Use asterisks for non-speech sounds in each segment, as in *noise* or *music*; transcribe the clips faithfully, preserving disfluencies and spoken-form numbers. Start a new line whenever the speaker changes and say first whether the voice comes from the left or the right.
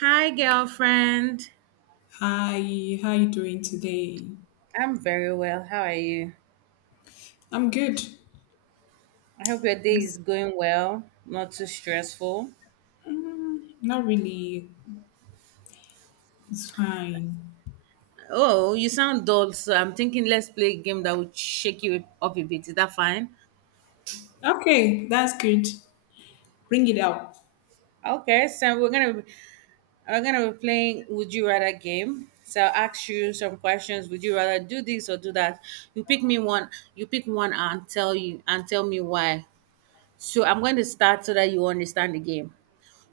right: Hi, girlfriend.
left: Hi, how you doing today?
right: I'm very well. How are you?
left: I'm good.
right: I hope your day is
left: It's,
right: going well, not too stressful.
left: mm, not really. It's fine.
right: Oh, you sound dull, so I'm thinking let's play a game that would shake you up a bit. Is that fine?
left: Okay, that's good. Bring it out.
right: Okay, so we're gonna be, we're gonna be playing Would You Rather game. So I'll ask you some questions. Would you rather do this or do that? You pick me one. You pick one and tell you and tell me why. So I'm going to start so that you understand the game.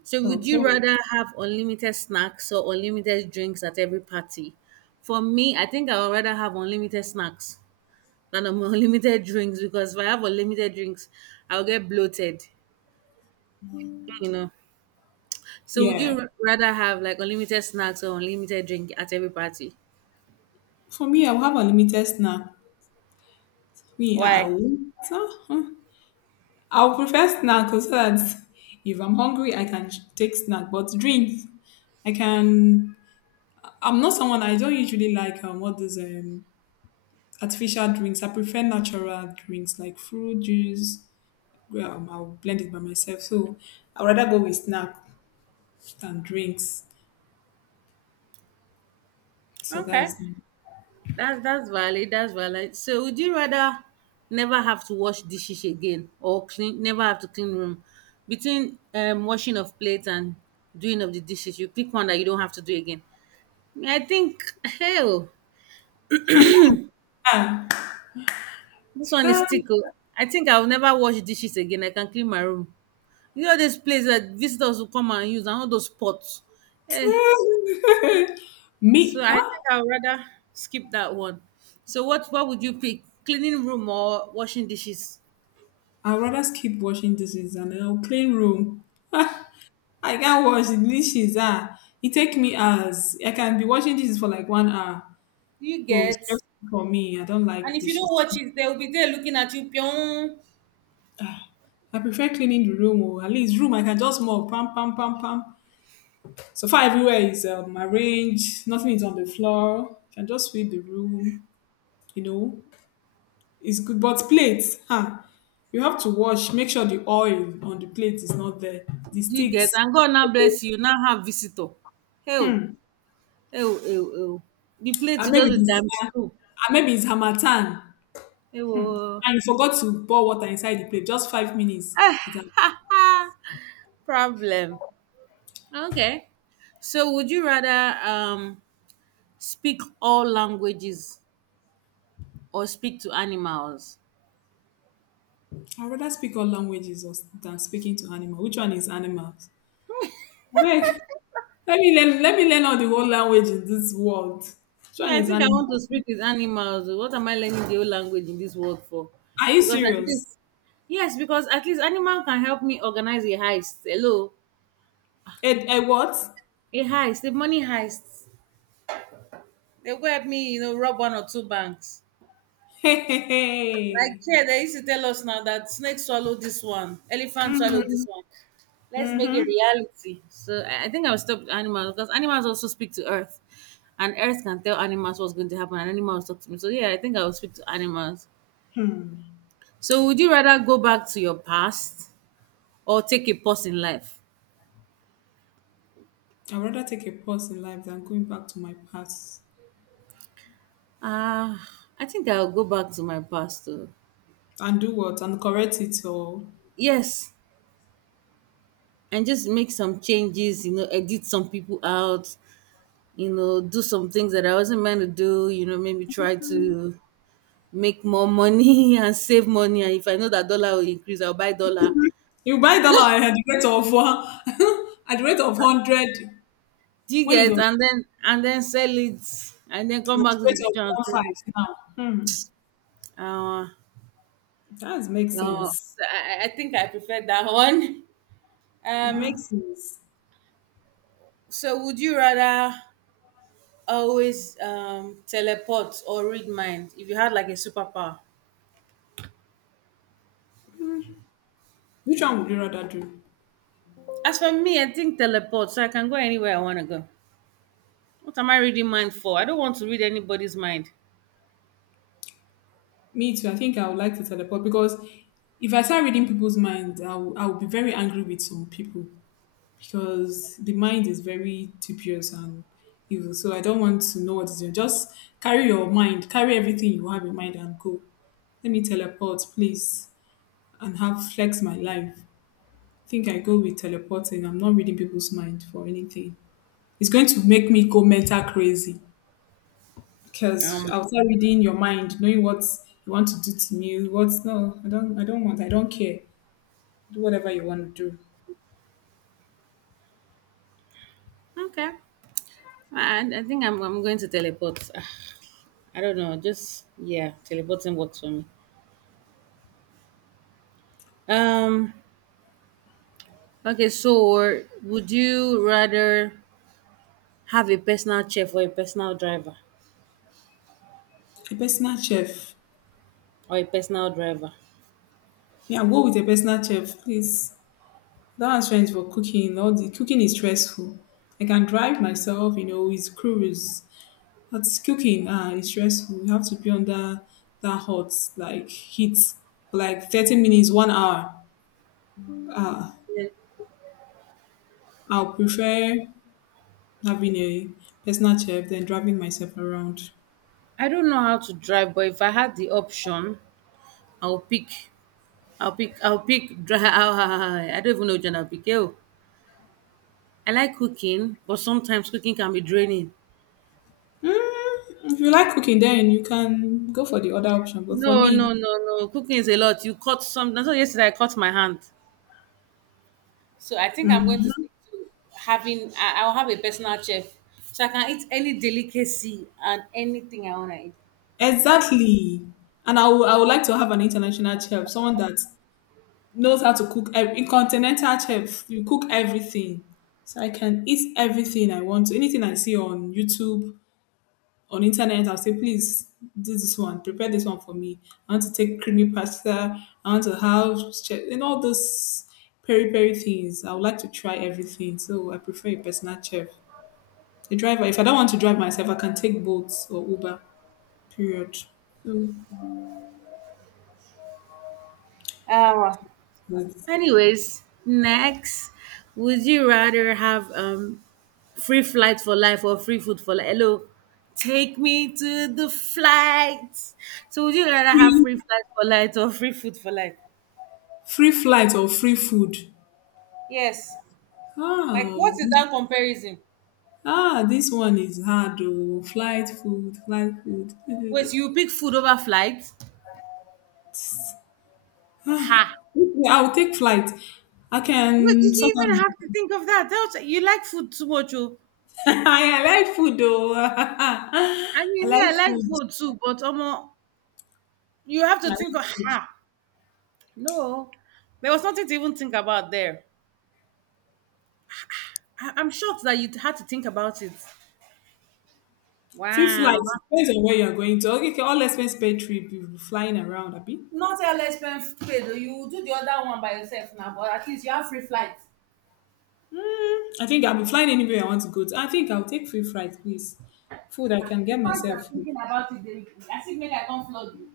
right: So would you
left: Okay.
right: rather have unlimited snacks or unlimited drinks at every party? For me, I think I would rather have unlimited snacks than um, *laughs* unlimited drinks because if I have unlimited drinks, I'll get bloated, you know. So would
left: Yeah.
right: you r- rather have like unlimited snacks or unlimited drink at every party?
left: For me, I'll have unlimited limited snack. Me, I
right: Why?
left: will. So, huh. I'll prefer snack because that if I'm hungry, I can take snack. But drinks, I can. I'm not someone, I don't usually like um, what is um artificial drinks. I prefer natural drinks like fruit juice. um, I'll blend it by myself. So I'd rather go with snacks than drinks. So
right: Okay.
left: that's
right: That's that's valid, that's valid. So would you rather never have to wash dishes again or clean never have to clean room? Between um washing of plates and doing of the dishes, you pick one that you don't have to do again. I think hell,
left: ah,
right: this one is
left: can't.
right: tickle. I think I'll never wash dishes again. I can clean my room. You know this place that visitors will come and use and all those pots. Eh,
left: *laughs*
right: so
left: Me.
right: I
left: Ah,
right: think I'd rather skip that one. So what what would you pick? Cleaning room or washing dishes?
left: I'd rather skip washing dishes and I'll clean room. I can't wash the dishes. Ah, it take me hours. I can be washing dishes for like one hour.
right: You
left: So it's
right: get.
left: stressful for me. I don't
right: And
left: like
right: if you don't
left: dishes.
right: watch it, they'll be there looking at you. Pyong.
left: I prefer cleaning the room, or at least room I can just mop, pam, pam, pam, pam. So far everywhere is um, arranged, nothing is on the floor. You can just sweep the room. You know, it's good, but plates, huh, you have to wash, make sure the oil on the plate is not there, the
right: Do you get?
left: sticks,
right: And God now bless you. You now have visitor. Hey, oh, hey, oh, hey, oh, hey, oh. The plate
left: and
right: will
left: maybe
right: just be
left: this,
right: times
left: and
right: two.
left: maybe it's harmattan,
right: Hey, oh.
left: and you forgot to pour water inside the plate just five minutes, it has-
right: *laughs* Problem. Okay. So, would you rather um speak all languages or speak to animals?
left: I'd rather speak all languages os- than speaking to animal. Which one is animals? Abeg, let me learn let me learn all the whole language in this world. Which
right: Me,
left: one
right: I
left: is
right: think I want to
left: animal?
right: speak with animals. What am I learning the whole language in this world for?
left: Are you
right: Because at
left: serious?
right: least, yes, because at least animal can help me organize a heist. Hello,
left: A, a what?
right: a heist, the money heists. They go help me, you know, rob one or two banks.
left: *laughs* Hey, hey,
right: Like
left: hey.
right: here, they used to tell us now that snake swallow this one, elephant swallow this one. Let's make it
left: Mm-hmm.
right: reality. So I I think I will stop with animals because animals also speak to earth, and earth can tell animals what's going to happen, and animals talk to me. So yeah, I think I will speak to animals. So would you rather go back to your past or take a pause in life?
left: I'd rather take a pause in life than going back to my past
right: Ah, I think I'll go back to my past. Too.
left: and do what and correct it, or
right: Yes, and just make some changes, you know, edit some people out, you know, do some things that I wasn't meant to do, you know, maybe try to make more money *laughs* and save money. And if I know that dollar will increase, I'll buy dollar.
left: you buy dollar at the rate of one *laughs* at the rate of hundred
right: Do you
left: when it
right: get
left: was
right: and then and then sell it and then
left: at
right: come
left: the
right: back to the
left: rate of
right: future and
left: one
right: sell it.
left: five now. Hmm,
right: Uh,
left: that makes
right: no,
left: sense.
right: so I, I I think I prefer that one.
left: It
right: Um,
left: makes sense.
right: so would you rather always um, teleport or read mind if you had like a superpower?
left: Which one would you rather do?
right: As for me, I think teleport, so I can go anywhere I want to go. What am I reading mind for? I don't want to read anybody's mind.
left: Me too. I think I would like to teleport because if I start reading people's minds, I will, I will be very angry with some people, because the mind is very dubious and evil. So I don't want to know what is there. Just carry your mind, carry everything you have in mind and go. Let me teleport, please, and have flex my life. I think I go with teleporting. I'm not reading people's mind for anything. It's going to make me go mental crazy because
right: Um,
left: I'll start reading your mind, knowing what you want to do to me. What's no, I don't, I don't want. I don't care. Do whatever you want to do.
right: okay. I, I think I'm, I'm going to teleport. Ah, I don't know. Just, yeah, teleporting works for me. Um, okay, so would you rather have a personal chef or a personal driver?
left: A personal chef.
right: Or a personal driver?
left: Yeah, go with a personal chef, please. That has for cooking. All the cooking is stressful. I can drive myself, you know, with cruise. But cooking ah, is stressful. You have to be under that hot like heat for like thirty minutes, one hour. Ah,
right: Yeah.
left: I'll prefer having a personal chef than driving myself around.
right: I don't know how to drive, but if I had the option, I'll pick. I'll pick. I'll pick. Dri- *laughs* I don't even know which one I'll pick. Oh, I like cooking, but sometimes cooking can be draining.
left: If you like cooking, then you can go for the other option. But for
right: No, no,
left: me,
right: no, no. Cooking is a lot. You cut some. That's why yesterday I cut my hand. So I think I'm going to
left: mhm,
right: stick to having. I, I'll have a personal chef, so I can eat any delicacy and anything I wanna eat.
left: exactly. And I would I would like to have an international chef, someone that knows how to cook ev- in continental chef. You cook everything, so I can eat everything I want to. Anything I see on YouTube, on internet, I'll say please do this one, prepare this one for me. I want to take creamy pasta. I want to have che- and all those peri peri things. I would like to try everything. So I prefer a personal chef. A driver, if I don't want to drive myself, I can take boats or Uber, period. So,
right: Uh,
left: like,
right: anyways, next, would you rather have um free flight for life or free food for life? Hello, take me to the flight. So would you rather have
left: free
right: free flight for life or free food for life?
left: free flight or free food?
right: Yes. Like, what
left: Oh,
right: is
left: this,
right: that comparison?
left: ah, this one is hard, oh. Flight, food, flight, food.
right: Wait,
left: *laughs*
right: you pick food over flight? Ha!
left: I will take flight. I
right: Wait, did
left: can sort
right: you
left: out
right: even have to
left: my-
right: think of that? That was- you like food too much, oh.
left: *laughs* I like food though. *laughs* I
right: I mean, me,
left: like
right: I like
left: food.
right: food too, but um, you have
left: I
right: to think
left: like
right: of
left: food.
right: ha. No, there was nothing to even think about there. I, I'm shocked that you had to think about it.
left: Free flight
right: Wow.
left: depends on where you're going to. Okay, okay, all expense paid trip. You'll be flying around, Abi.
right: Not L S pen paid. Oh, you do the other one by yourself now, but at least you have free flights.
left: Mm, I think I'll be flying anywhere I want to go to. I think I'll take free flight, please. Food, I
right: Ah,
left: can
right: the
left: get
right: fact you are
left: myself food.
right: thinking about it, they, as if make I can't flood you.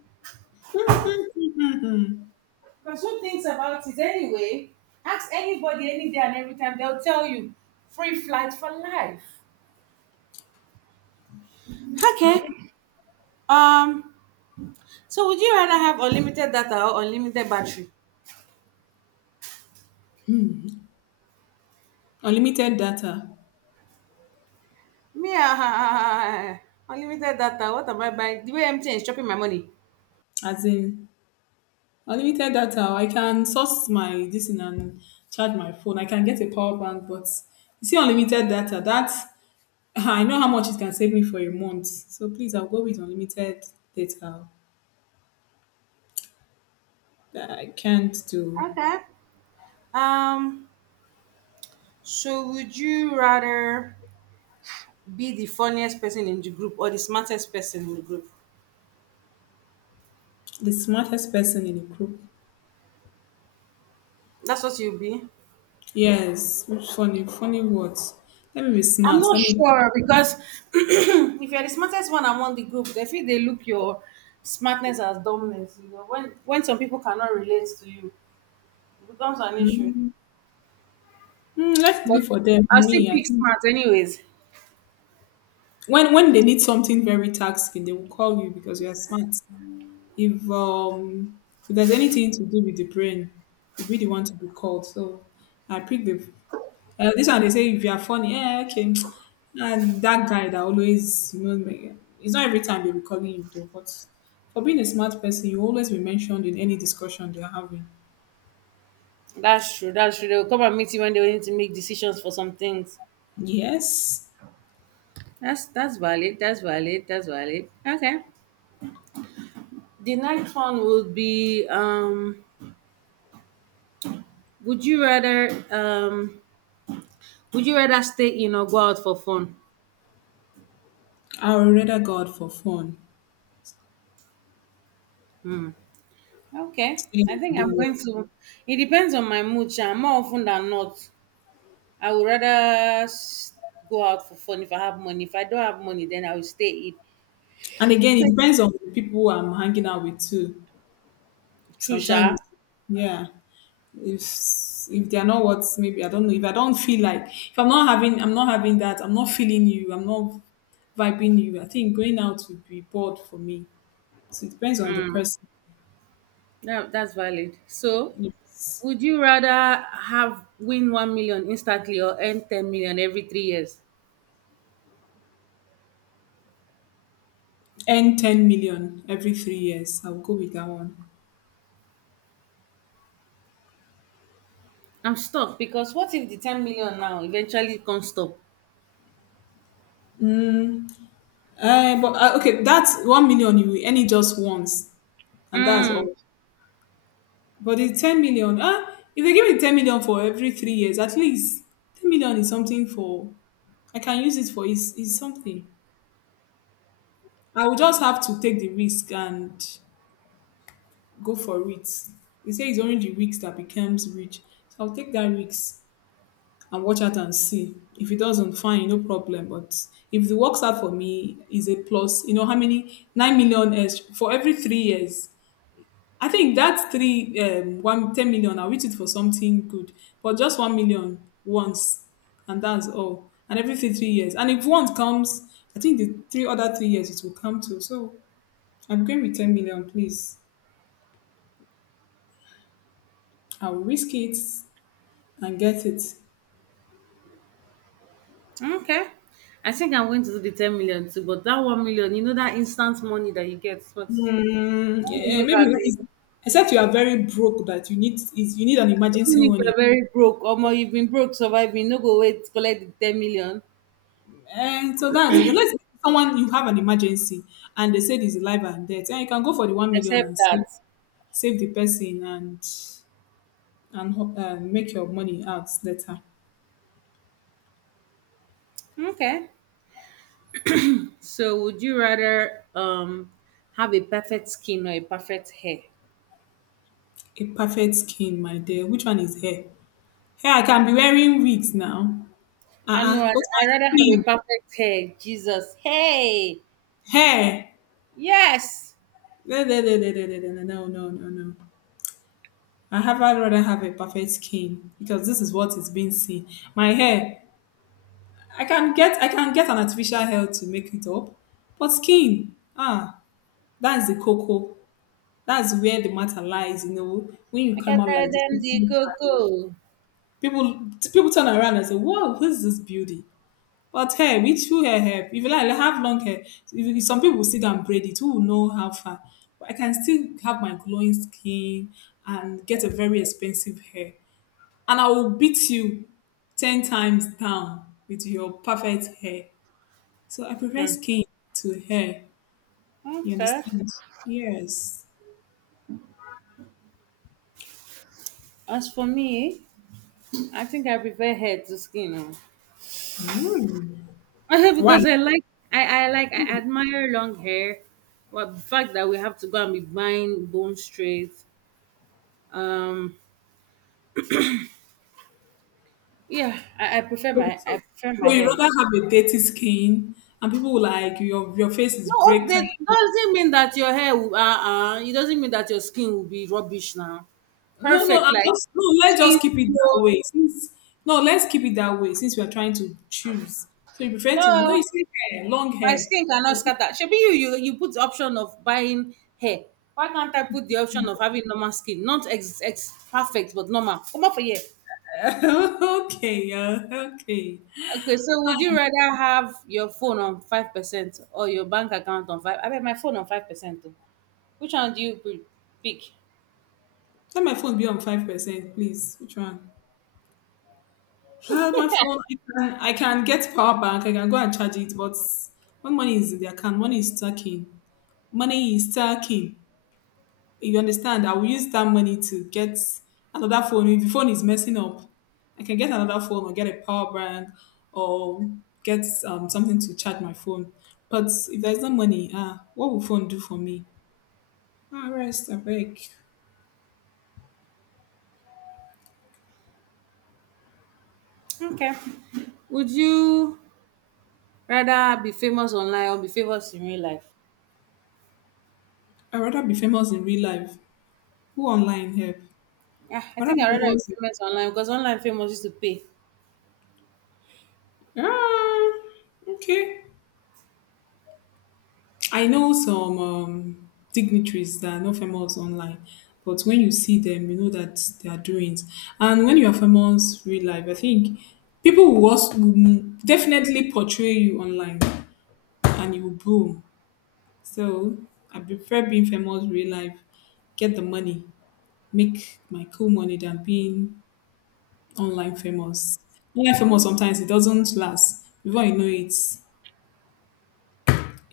right: Pursue things about it anyway. Ask anybody any day and every time, they'll tell you free flight for life. Okay.
left: Uh,
right: Um. So would you rather have unlimited data or unlimited battery?
left: unlimited data,
right: Me, ah, ah, ah, ah, ah, ah. Unlimited data. What am I buying? The way M T N is chopping my money.
left: as in, unlimited data, I can source my this thing and charge my phone. I can get a power bank, but you see unlimited data, that I know how much it can save me for a month. So please, I'll go with unlimited data. I can't do
right: Okay. Um. So would you rather be the funniest person in the group or the smartest person in the group?
left: the smartest person in the group.
right: That's what you'll be.
left: Yes, which funny, funny words. Let me be
right: I'm
left: smart.
right: not
left: Let me.
right: sure because *clears throat* if you're the smartest one among the group, they feel they look your smartness as dumbness. You know, when when some people cannot relate to you, it becomes an issue.
left: Mm, mm, let it be
right: But
left: for them.
right: I still
left: Me, I
right: pick
left: think
right: smart, anyways.
left: when when they need something very taxing, they will call you because you are smart. If um if there's anything to do with the brain, you'll be the one to be called. So I pick the uh, this one. They say if you are funny, yeah, okay. *tsk* And that guy that always you know me- it's not every time they'll be calling you though, but for being a smart person, you always be mentioned in any discussion they're having.
right: That's true. That's true. They'll come and meet you when they need to make decisions for some things.
left: Yes,
right: That's that's valid. That's valid. That's valid. Okay. The next one would be: um, would you rather um, Would you rather stay in or go out for fun?
left: I would rather go out for fun.
right: Hmm. Okay,
left: Stay
right: I
left: and
right: think
left: do
right: I'm
left: work.
right: going to. It depends on my mood. Sha. More often than not, I would rather s- go out for fun if I have money. If I don't have money, then I will stay in.
left: And again, it
right: Okay.
left: depends on the people I'm hanging out with too.
right: True,
left: Sometimes,
right: Sha.
left: yeah, if if they're not what, maybe I don't know, if I don't feel like, if I'm not having I'm not having that, I'm not feeling you, I'm not vibing you, I think going out would be bored for me. So it depends on the person,
right: No, that's valid. So,
left: yes.
right: would you rather have win one million instantly or earn ten million every three years?
left: And ten million every three years, I'll go with that one.
right: I'm stuck because what if the ten million now eventually can't stop?
left: Uh, but uh, okay, that's one million, you will earn it just once and that's
right: Mm,
left: all. But the ten million, ah, if they give me ten million for every three years, at least ten million is something for, I can use it for, is is something. I will just have to take the risk and go for it. They say it's only the risk that becomes rich. So I'll take that risk and watch out and see. If it doesn't, fine, no problem. But if it works out for me, is a plus. You know how many nine million is for every three years. I think that three um one ten million I'll use it for something good. But just one million once and that's all. And every three three years. And if one comes, I think the three other three years it will come too. So upgrade with ten million, please. I'll risk it and get it.
right: okay. I think I'm going to do the ten million too, but that one million, you know, that instant money that you get, what?
left: Hmm,
right: When you
left: eh,
right: look
left: maybe
right: at
left: when
right: the.
left: it's- except you are very broke, that you need is, you need an emergency
right: Even if
left: money.
right: you're very broke, or more, you've been broke surviving, no go wait, collect the ten million,
left: And so that's it. Unless someone, you have an emergency and they say it's life and death, and you can go for the one million
right: except
left: and save
right: that.
left: save the person, and and ho- uh, make your money out later.
right: Okay. So would you rather um have a perfect skin or a perfect hair?
left: A perfect skin, my dear. Which one is hair? Hair, I can be wearing wigs now.
right: I know
left: Uh uh
right: I'd,
left: But
right: I'd
left: my
right: rather have a
left: skin,
right: perfect hair, Jesus. Hey,
left: hair.
right: yes.
left: No, no, no, no, no, no, no, no, no, no, no, no. I have I'd rather have a perfect skin, because this is what is being seen. My hair, I can get I can get an artificial hair to make it up, but skin, ah, that's the cocoa. That's where the matter lies. You know, when you
right: I can
left: come out
right: tell
left: like this,
right: them the
left: people
right: cocoa.
left: people people turn around and say, "Wow, who's this beauty?" But hair, which full hair help? If you like have long hair, if, if some people still can braid it, who will know how far? But I can still have my glowing skin and get a very expensive hair. And I will beat you ten times down with your perfect hair. So I prefer
right: Hmm.
left: skin to hair. You
right: Okay.
left: understand? Yes.
right: As for me, I think I prefer hair to skin, oh.
left: Mm.
right: *laughs*
left: Why?
right: Because I like I, I like I admire long hair. Well, the fact that we have to go and be buying bone straight. Um, yeah, I, I prefer
left: So,
right: my I
left: so,
right: prefer my
left: so you
right: hair.
left: rather have a dirty skin and people will like, your your face is
right: No, oh, that
left: breaking.
right: doesn't mean that your hair will. Uh, uh, it doesn't mean that your skin will be rubbish now.
left: No, no,
right: Perfect,
left: I'm
right: like
left: just no. Let's
right: skin
left: just keep it
right: glow.
left: that way. Since no, let's keep it that way. Since we are trying to choose, so you prefer to no.
right: No,
left: You say hair, long
right: my
left: hair.
right: skin cannot scatter. Should be you, you. You put the option of buying hair. Why can't I put the option of having normal skin? Not ex, ex perfect, but normal. Come up for here.
left: *laughs* Okay, yeah, okay.
right: Okay, so would you rather have your phone on five percent or your bank account on five? I mean, my phone on five percent. Which one do you pre- pick?
left: Let my phone be on five percent, please. Which one? Ah, my phone, I can, I can get power bank. I can go and charge it, but when money is in the account, money is stacking. Money is stacking. You understand, I will use that money to get another phone. If the phone is messing up, I can get another phone or get a power bank or get um, something to charge my phone. But if there's no money, ah what will phone do for me? Ah, rest, abeg.
right: Okay. Would you rather be famous online or be famous in real life?
left: I would rather be famous in real life. Who online help?
right: Yeah, I
left: I rather
right: think
left: be
right: I'd rather be
left: famous in-
right: famous online because online famous used to pay.
left: ah, okay, I know some um, dignitaries that are not famous online, but when you see them, you know that they are doings. And when you are famous real life, I think people will, also, will definitely portray you online and you will boom. So I prefer being famous real life, get the money, make my cool money than being online famous. Online famous sometimes it doesn't last. Before you know it,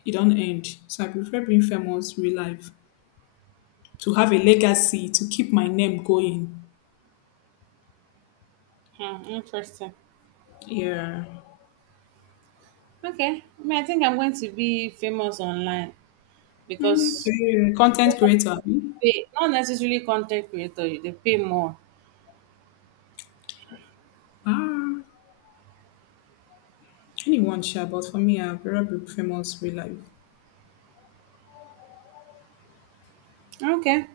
left: it don't end. So I prefer being famous real life to have a legacy, to keep my name going.
right: Hmm, interesting.
left: Yeah.
right: Okay. I mean, I think I'm going to be famous online
left: Mm, so
right: because
left: yeah, content
right: those ones
left: creator,
right: that
left: abi?
right: pay, not necessarily content creator, they pay more.
left: Ah, anyone share? But for me, I'd rather be famous real life.
right: Okay.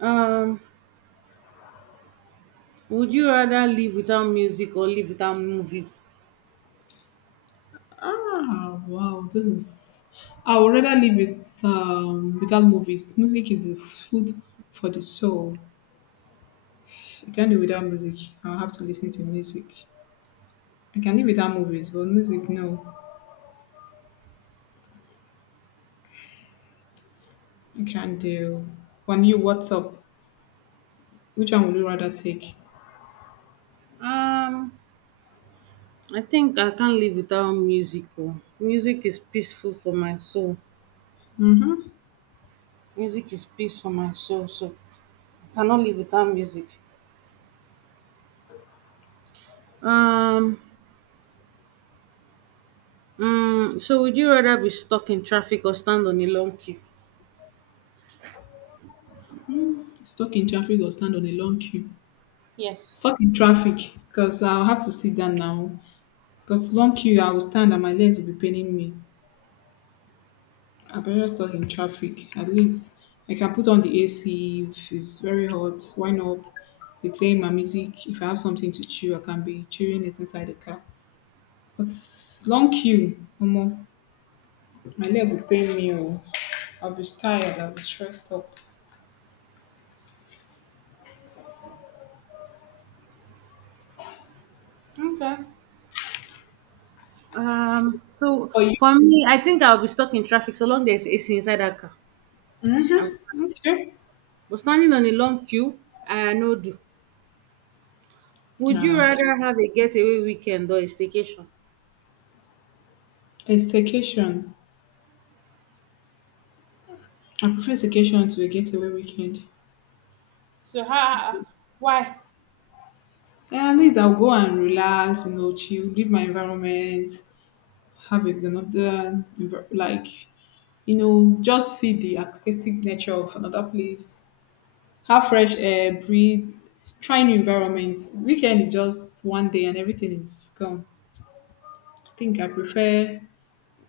right: Um, would you rather live without music or live without movies?
left: Ah, wow, this is. I would rather live with um without movies. Music is the food for the soul. I can't do without music. I'll have to listen to music. I can live without movies, but music, no, I can't do. When you, what's up? Which one would you rather take?
right: Um, I think I can't live without music. Oh. Music is peaceful for my soul. Music is peace for my soul. So I cannot live without music. Um, mm, so would you rather be stuck in traffic or stand on a long queue?
left: Stuck in traffic or stand on a long queue?
right: Yes.
left: Stuck in traffic because I'll have to sit down now. But long queue, I will stand and my legs will be paining me. I better stuck in traffic. At least I can put on the A C if it's very hot. Why not be playing my music? If I have something to chew, I can be chewing it inside the car. But long queue, Omo, my leg will pain me. Or I'll be tired. I'll be stressed up.
right: Okay. Um, so
left: Oh, you?
right: for me, I think I'll be stuck in traffic so long there's A C inside that car. I'm,
left: Mm-hmm. Okay.
right: but standing on a long queue, I no do. Would you
left: Ah, okay.
right: rather have a getaway weekend or a staycation?
left: A staycation. I prefer staycation to a getaway weekend.
right: So how? Why?
left: Yeah, at least I'll go and relax, you know, chill, leave my environment, have a- another, envi- like, you know, just see the aesthetic nature of another place, have fresh air, breathe, try new environments. Weekend is just one day and everything is gone. I think I prefer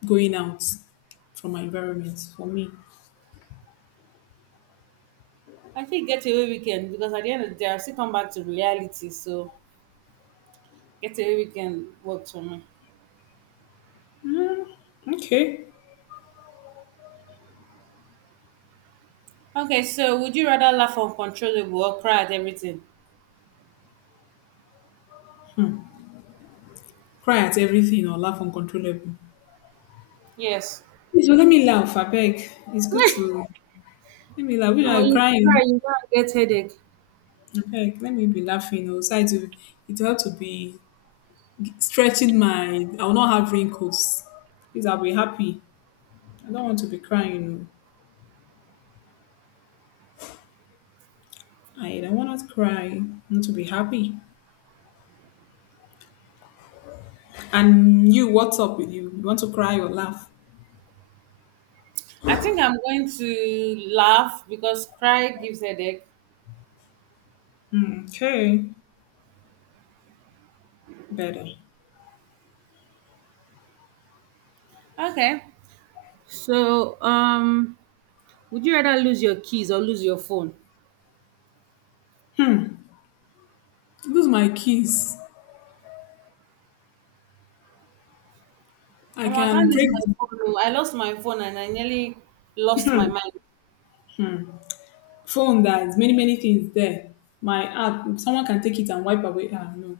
left: going out from my environment for me.
right: I think getaway weekend because at the end of the day, I still come back to reality. So getaway weekend works for me.
left: Okay.
right: Okay, so would you rather laugh uncontrollable or cry at everything?
left: Cry at everything or laugh uncontrollable.
right: Yes,
left: Please don't let me laugh, I beg. It's good
right: *laughs*
left: to let me laugh. You know,
right: oh,
left: I'm
right: you cry,
left: crying.
right: you go and get headache.
left: Okay, let me be laughing. Also, it will, it will help to be stretching my. I will not have wrinkles. Please, I'll be happy. I don't want to be crying. No. I don't want to cry. I want to be happy. And you, what's up with you? You want to cry or laugh?
right: I think I'm going to laugh because cry gives headache.
left: Hmm, okay, better.
right: Okay, so, um, would you rather lose your keys or lose your phone?
left: Lose my keys. I
right: Oh, I
left: can
right: can't use
left: break
right: my
left: the
right: phone, oh. I lost my phone and I nearly lost my mind.
left: phone. There's many many things there. My app. Someone can take it and wipe away. Ah, no.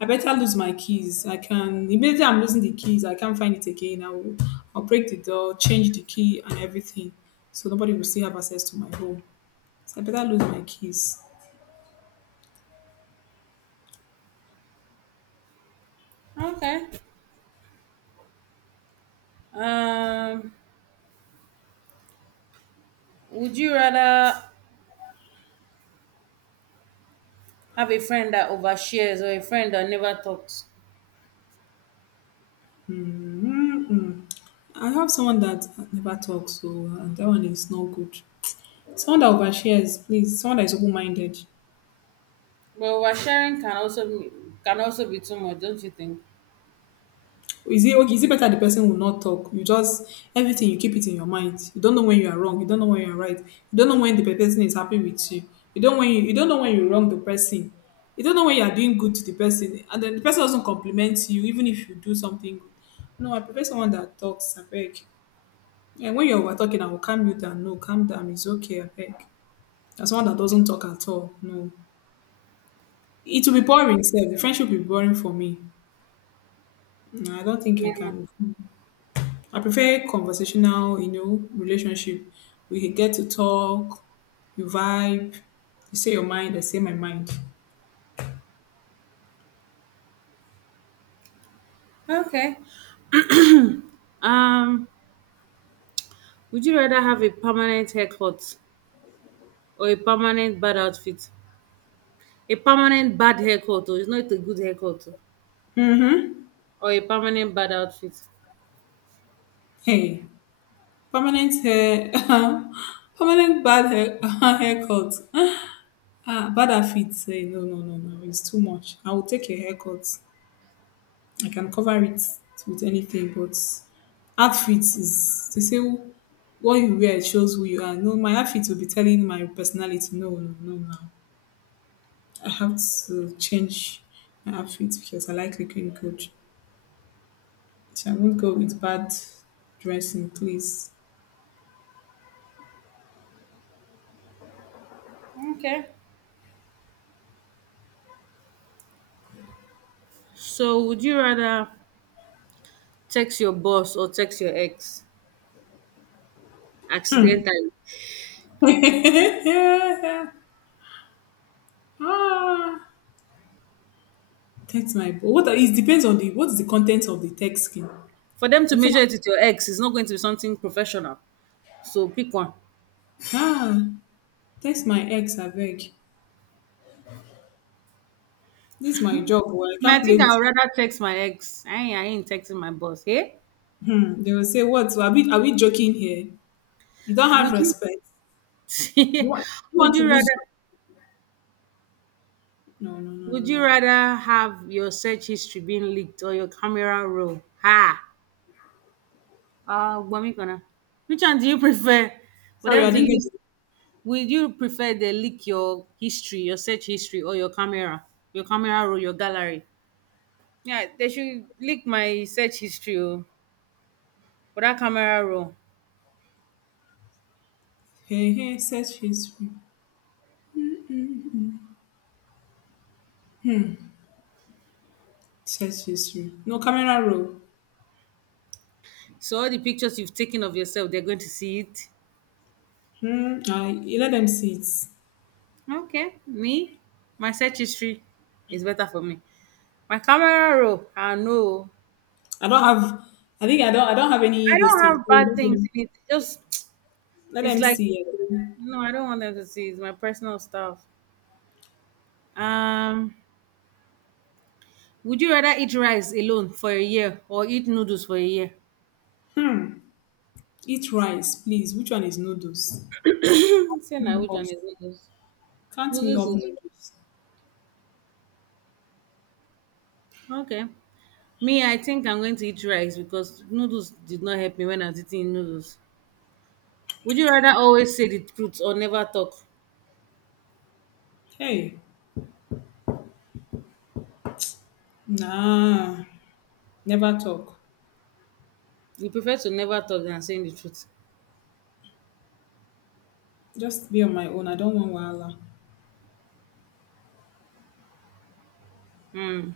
left: I better lose my keys. I can immediately I'm losing the keys. I can't find it again. I will I'll break the door, change the key and everything. So nobody will still have access to my home. So I better lose my keys.
right: Okay. Um, would you rather have a friend that overshares or a friend that never talks?
left: Mm-mm. I have someone that never talks, so uh, that one is not good. Someone that overshares, please. Someone that is open minded.
right: But oversharing can also be, can also be too much, don't you think?
left: Is it okay? Is it better the person will not talk? You just everything you keep it in your mind. You don't know when you are wrong. You don't know when you are right. You don't know when the person is happy with you. You don't when you, you don't know when you wrong the person. You don't know when you are doing good to the person, and then the person doesn't compliment you even if you do something good. No, I prefer someone that talks. I beg. And when you're over talking, I will calm you down. No, calm down. It's okay. I beg. And someone that doesn't talk at all. No, it will be boring. Self. The friendship will be boring for me. No, I don't think I
right: Yeah.
left: can. I prefer conversational, you know, relationship. We get to talk, you vibe, you say your mind, I say my mind.
right: Okay. Um, would you rather have a permanent haircut or a permanent bad outfit? A permanent bad haircut, oh, it's not a good haircut, oh,
left: Mm-hmm.
right: or a permanent bad outfit.
left: Hey, permanent hair, *laughs* permanent bad hair, *laughs* haircut. Ah, bad outfit. Hey, no, no, no, no. It's too much. I will take a haircut. I can cover it with anything, but outfit is to say what you wear shows who you are. No, my outfit will be telling my personality. No, no, no, no. I have to change my outfit because I like looking good. So I won't go with bad dressing, please.
right: Okay. So, would you rather text your boss or text your ex accidentally.
left: *laughs* Ah, text my bo- what are- it depends on the what is the content of the text skin.
right: For them to
left: Before,
right: measure it with your ex is not going to be something professional. So pick one.
left: ah, text my ex, I beg. This is my job, well, I
right: I, mean,
left: can't
right: I
left: play
right: think I would
left: with.
right: rather text my ex. I ain't, I ain't texting my boss. Hey,
left: Hmm. They will say what? Are we are we joking here? You don't have
right: would you?
left: respect. You
right: *laughs*
left: want you
right: would
left: want to
right: you
left: lose
right: rather?
left: your—" No, no, no,
right: Would
left: no,
right: you
left: no.
right: rather have your search history being leaked or your camera roll? Ha! Uh, Gwami Kona. Which one do you *laughs* prefer? For
left: Sorry,
right: them
left: I
right: to
left: didn't
right: leak,
left: get it.
right: would you prefer they leak your history, your search history, or your camera, your camera roll, your gallery? Yeah, they should leak my search history oh, for that camera roll.
left: Hey hey, search history. Search history. No camera roll.
right: So all the pictures you've taken of yourself, they're going to see it.
left: Hmm. I you let them see it.
right: Okay, me, my search history is better for me. My camera roll, I know.
left: I don't have. I think I don't. I don't have any
right: I
left: this
right: don't
left: thing.
right: have
left: So
right: bad
left: let
right: things
left: them,
right: in it. Just *tsk*
left: let
right: it's
left: them
right: like
left: see it.
right: no, I don't want them to see. It's my personal stuff. Um, would you rather eat rice alone for a year or eat noodles for a year?
left: Eat rice, please. Which one is noodles?
right: Say now,
left: Me
right: which one
left: Off.
right: is noodles?
left: Can me
right: Noodles
left: off
right: is
left: noodles.
right: okay. Me, I think I'm going to eat rice because noodles did not help me when I was eating noodles. Would you rather always say the truth or never talk?
left: Hey, nah. Never talk.
right: You prefer to never talk than saying the truth.
left: Just be on my own. I don't want wahala.
right: Hmm.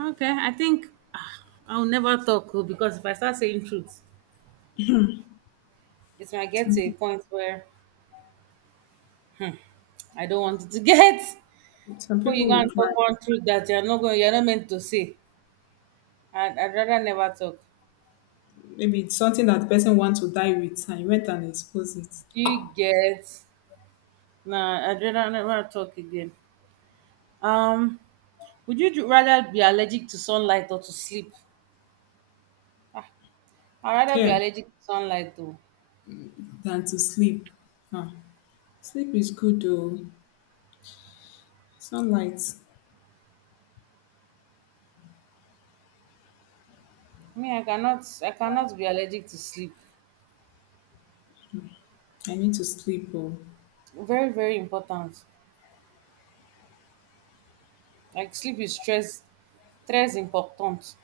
right: Okay, I think ah, I'll never talk oh, because if I start saying truth, it might get to a
left: Some,
right: point where I don't want it to get.
left: some
right: Before you
left: people
right: go
left: will
right: and
left: cry.
right: talk one truth that you're not going, you're not meant to say. I'd, I'd rather never talk.
left: Maybe it's something that the person wants to die with, and you went and exposed it.
right: Do you get? Nah, I'd rather never talk again. Um, Would you ju- rather be allergic to sunlight or to sleep? I'd rather be
left: Here,
right: allergic to sunlight though.
left: than to sleep. Huh. Sleep is good though. Sunlight.
right: I mean, I cannot I cannot be allergic to sleep.
left: I need to sleep. Oh.
right: Very, very important. Like sleep is stress stress important.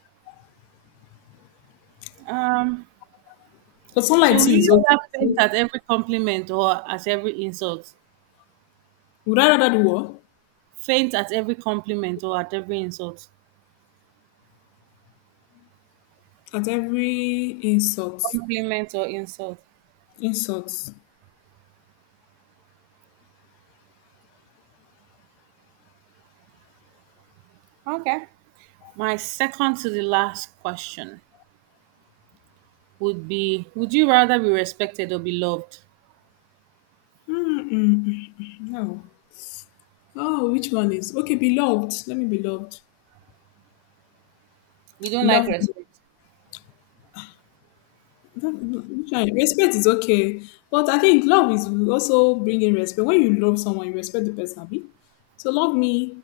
right: Um
left: But
right: so
left: sunlight
right: would
left: too is
right: you
left: okay
right: rather faint
left: too.
right: at every compliment or at every insult?
left: Would I rather do what?
right: Faint at every compliment or at every insult.
left: At every insult.
right: Compliment or insult.
left: Insult.
right: Okay. My second to the last question would be: would you rather be respected or be loved?
left: Mm-mm. No. Oh, which one is okay? Beloved. Let me be loved.
right: You don't like
left: Love.
right: respect.
left: Don't— Which one? Respect is okay, but I think love is also bringing respect. When you love someone, you respect the person, abi? So love me,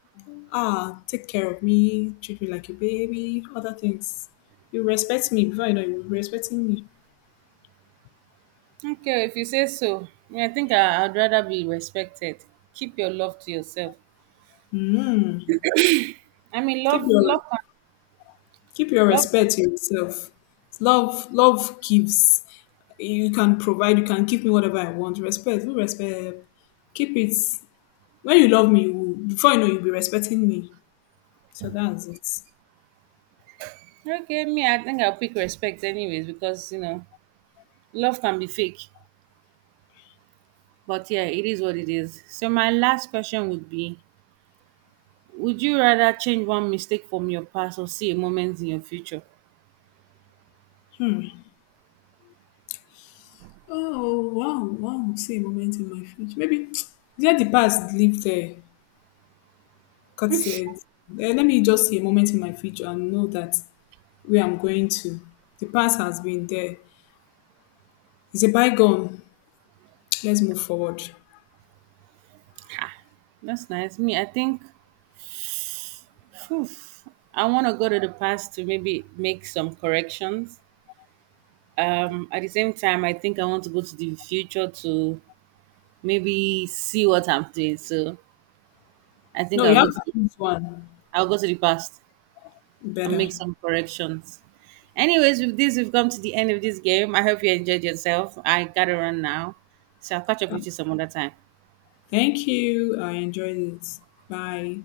left: ah, take care of me, treat me like a baby, other things. You respect me before you know you were respecting me.
right: Okay, if you say so. I, mean, I think I, I'd rather be respected. Keep your love to yourself.
left: Mm.
right: I mean,
left: Keep
right: love,
left: your
right: love, can,
left: Keep your
right: love. Can.
left: respect to yourself. Love love gives. You can provide. You can give me whatever I want. Respect. Who respect? Keep it. When you love me, you before you know, you'll be respecting me. So that's it.
right: Okay, me, I think I'll pick respect anyways because you know, love can be fake. But yeah, it is what it is. So my last question would be: would you rather change one mistake from your past or see a moment in your future?
left: Oh wow, wow! See a moment in my future. Maybe *tsk* let the past live there. God said, eh, "Let me just see a moment in my future and know that where I'm going to. The past has been there. It's a bygone. *tsk* Let's move forward."
right: That's nice. Me, I think, phew, I want to go to the past to maybe make some corrections, um at the same time I think I want to go to the future to maybe see what I'm doing. So I think
left: No, you
right: i'll
left: have
right: go
left: to
right: to
left: choose one
right: I'll go to the past and
left: better.
right: make some corrections. Anyways, with this we've come to the end of this game. I hope you enjoyed yourself. I gotta run now, so I'll catch up with you some other time.
left: Thank you. I enjoyed it. Bye.